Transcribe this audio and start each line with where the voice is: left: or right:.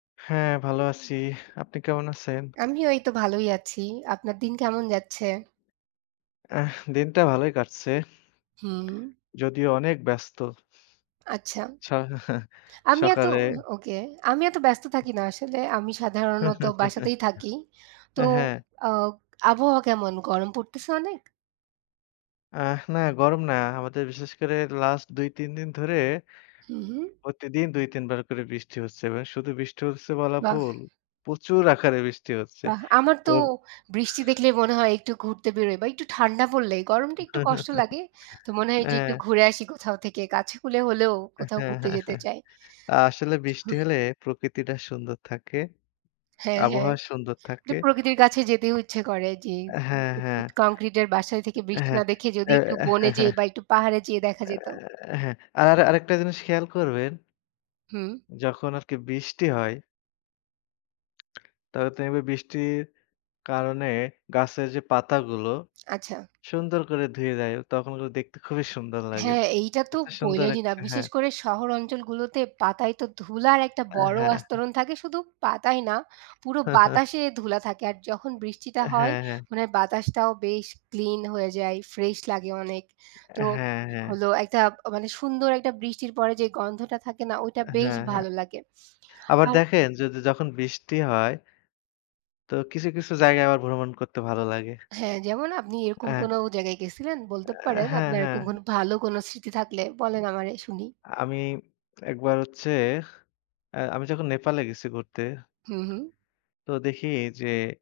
left: হ্যাঁ, ভালো আছি। আপনি কেমন আছেন?
right: আমি ওই তো ভালোই আছি। আপনার দিন কেমন যাচ্ছে?
left: আহ! দিনটা ভালোই কাটছে।
right: হুম।
left: যদিও অনেক ব্যস্ত।
right: আচ্ছা।
left: আচ্ছা
right: আমি এত
left: সকালে
right: ওকে। আমি এত ব্যস্ত থাকি না আসলে। আমি সাধারণত বাসাতেই থাকি। তো
left: আ হ্যাঁ।
right: আ আবহাওয়া কেমন? গরম পড়তেছে অনেক?
left: আ না, গরম না। আমাদের বিশেষ করে লাস্ট ২ ৩ দিন ধরে
right: হুম, হুম।
left: প্রতিদিন ২ ৩ বার করে বৃষ্টি হচ্ছে। শুধু বৃষ্টি হচ্ছে বলা
right: বাহ!
left: ভুল। প্রচুর আকারে বৃষ্টি হচ্ছে,
right: বাহ! আমার
left: তো
right: তো বৃষ্টি দেখলেই মনে হয় একটু ঘুরতে বেরোই বা একটু ঠান্ডা পড়লেই, গরমটা একটু কষ্ট লাগে। তো মনে হয় যে একটু
left: হ্যাঁ।
right: ঘুরে আসি কোথাও থেকে। কাছে কুলে হলেও কোথাও ঘুরতে যেতে চাই।
left: আসলে বৃষ্টি হলে প্রকৃতিটা সুন্দর থাকে,
right: হ্যাঁ, হ্যাঁ।
left: আবহাওয়া সুন্দর
right: একটু
left: থাকে।
right: প্রকৃতির কাছে যেতেও ইচ্ছে করে যে,
left: হ্যাঁ, হ্যাঁ।
right: কঙ্ক্রিটের বাসার থেকে বৃষ্টি
left: হ্যাঁ,
right: না দেখে যদি একটু বনে যেয়ে বা একটু পাহাড়ে যেয়ে দেখা যেত।
left: অ্যাঁ হ্যাঁ। আর আরেকটা জিনিস খেয়াল করবেন
right: হুম।
left: যখন আর কি বৃষ্টি হয়। [unintelligible] বৃষ্টির কারণে গাছের যে পাতাগুলো
right: আচ্ছা।
left: সুন্দর করে ধুয়ে যায় তখন কিন্তু দেখতে খুবই সুন্দর লাগে।
right: হ্যাঁ, এইটা তো
left: খুবই সুন্দর
right: বইলেইনি না।
left: একটা,
right: বিশেষ
left: হ্যাঁ।
right: করে শহর অঞ্চলগুলোতে পাতায় তো ধুলার একটা
left: অ্যাঁ
right: বড়
left: হ্যাঁ।
right: আস্তরণ থাকে। শুধু পাতায় না, পুরো বাতাসে ধুলা থাকে। আর যখন বৃষ্টিটা
left: আ
right: হয়
left: হ্যাঁ, হ্যাঁ।
right: মানে বাতাসটাও বেশ ক্লিন হয়ে যায়, ফ্রেশ লাগে অনেক। তো
left: হ্যাঁ, হ্যাঁ।
right: হলো একটা মানে সুন্দর একটা বৃষ্টির পরে যে গন্ধটা থাকে না, ওইটা বেশ
left: হ্যাঁ, হ্যাঁ।
right: ভালো লাগে।
left: আবার
right: আর
left: দেখেন যদি যখন বৃষ্টি হয়। তো কিছু, কিছু জায়গায় আবার ভ্রমণ করতে ভালো লাগে।
right: হ্যাঁ, যেমন আপনি এরকম
left: হ্যাঁ।
right: কোন জায়গায় গেছিলেন বলতে
left: অ্যাঁ
right: পারেন;
left: হ্যাঁ,
right: আপনার এরকম কোন ভালো কোন স্মৃতি থাকলে বলেন আমারে শুনি।
left: আ আমি একবার হচ্ছে আ আমি যখন নেপালে গেছি ঘুরতে।
right: হুম, হুম।
left: তো দেখি যে